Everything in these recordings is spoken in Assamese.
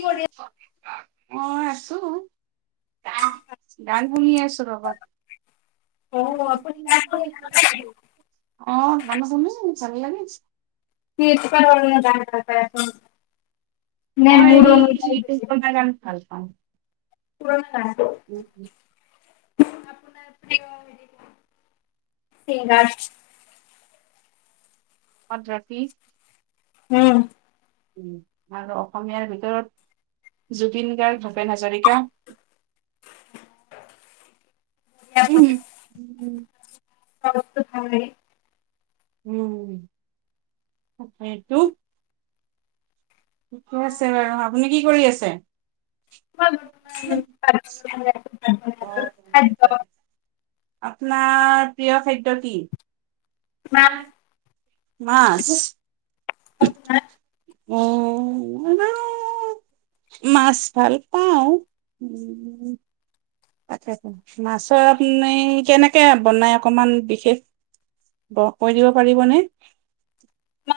কি কৰিছ অ আছো গান শুনি আছো ৰবা অ গান শুনো চানি লাগিছ [unintelligible] মই ই গান ভাল পাওঁ [unintelligible] [unintelligible] [unintelligible] [unintelligible] হোৱাত হেপি উম আৰু অসমীয়াৰ ভিতৰত জুবিন গাৰ্গ ভূপেন হাজৰিকা উম সমস্ত ভালে উম এইটো ঠিকে আছে বাৰু আপুনি কি কৰি আছে [unintelligible] অ একদম আপোনাৰ প্ৰিয় খাদ্য কি পঠ মাছ ক উ মাছ ভাল পাও উ তাকে মাছৰ আপুনি কেনেকে বনাই অকমান বিশেষ ব কৈ দিব পাৰিবনে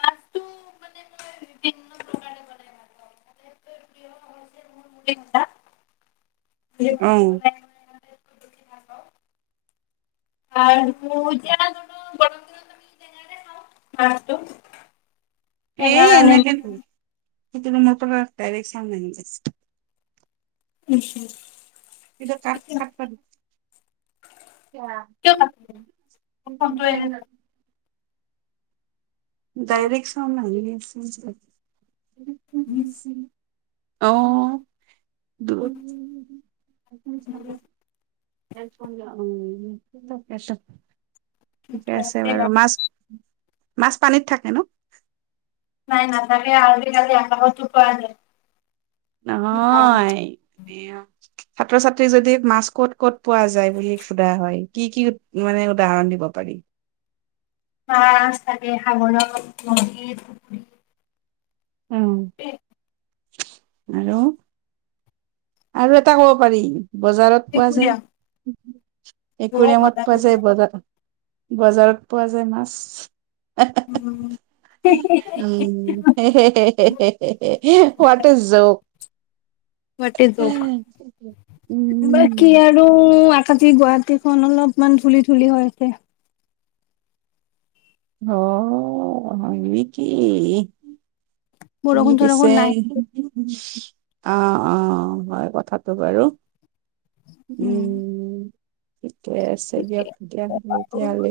মছটো মানে মই বিভিন্ন প্ৰকাৰে বনাই ম এটা উ অ আৰু য ব তি জ এই এনেকে ন সেইটো তো মটৰৰ একটাইৰেক চাম ন আহ গৈছে উ্চা টো ক ডাইৰেক্ট চন লাগ সম প চৰুপ ৰিচি অ ফানস [unintelligible] কে আছে বাৰু মাছ মাছ ক ন নাই ন তাকে আলধ কালি আ তুপ আ যায় ন এয়া ছাত্ৰ ছাত্ৰী যদি মাছ ক'ত ক'ত পোৱা যায় বুলি সোধা হয় কি কি মানে উদাহৰণ দিব পাৰি মছ তাকে সাগৰ নদীৰ পুখুৰী উ আৰু আৰু এটা কব পাৰি বজাৰত পোৱা যায় ত্ৰিপুৰীয়া একুৱেৰিয়ামত পোৱা যায় বজাৰত বজাৰত পোৱা যায় মাছ উম উ হোৱাট ইজ জক য বাকি উম আৰু আকাতি গুৱাহাটীখন অলপমান ধূুলি ধুলি হৈ আছে অ এই কি তুমি বৰষুণ পিছে চৰষুণ নাই [inaudible] অ', অ', হয়। থাতো বাৰু। উম। ঠিকে আছে দিয়ক দিয়া তিয়ালী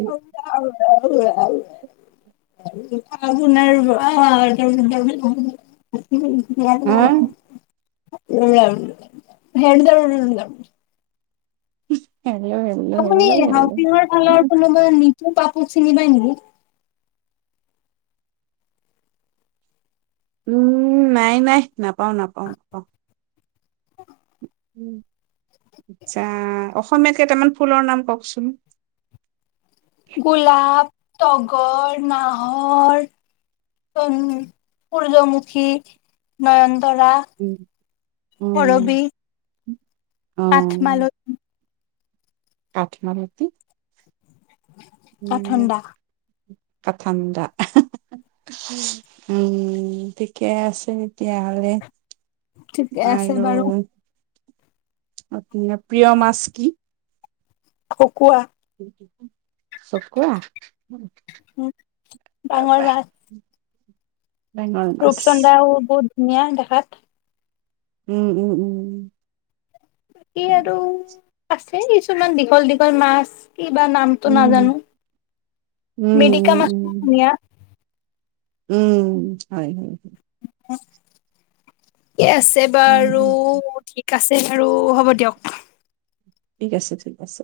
আৰু [inaudible] [unintelligible] হা? [unintelligible] [unintelligible] উম। আপুনি হাউচিঙৰ ফালৰ কোনোবা নি ত পাপু চিনি পাই নেকি? উম, নাই, নাই নাপাওঁ, নাপাওঁ, নাপাওঁ। আচ্ছা, অসমীয়া কেইটামান ফুলৰ নাম কওঁকচোন। গুলাপ তগৰ, নাহৰ উম, সূৰ্যমুখী, নয়ন তৰা, উম, উম, কৰৱী। আঠ মালত আঠ ন' ৰাতি। অ', ঠাণ্ডা। ক' ঠাণ্ডা উম, ঠিকে আছে তেতিয়াহ'লে। ঠিক আছে আৰু বাৰু। আপোনাৰ প্ৰিয় মাছ কি? খুকুৱা চকুৱা উম, বাহ ডাঙৰ বাহ মাছ ডাঙৰ মাছ। ৰূপচন্দা হ'ব। ধুনীয়া দেখাত। উম, উম, উম, উম। সি আৰু আছে কিছুমান দীঘল, দীঘল মাছ। কি বা নামটো উম, নাজানো উম, মেডিকা মাছটো উম, ধুনীয়া। উম, হয়, হয়। অ'। িকে আছে বাৰু উম, ঠিক আছে আৰু হ'ব দিয়ক ঠিক আছে ঠিক আছে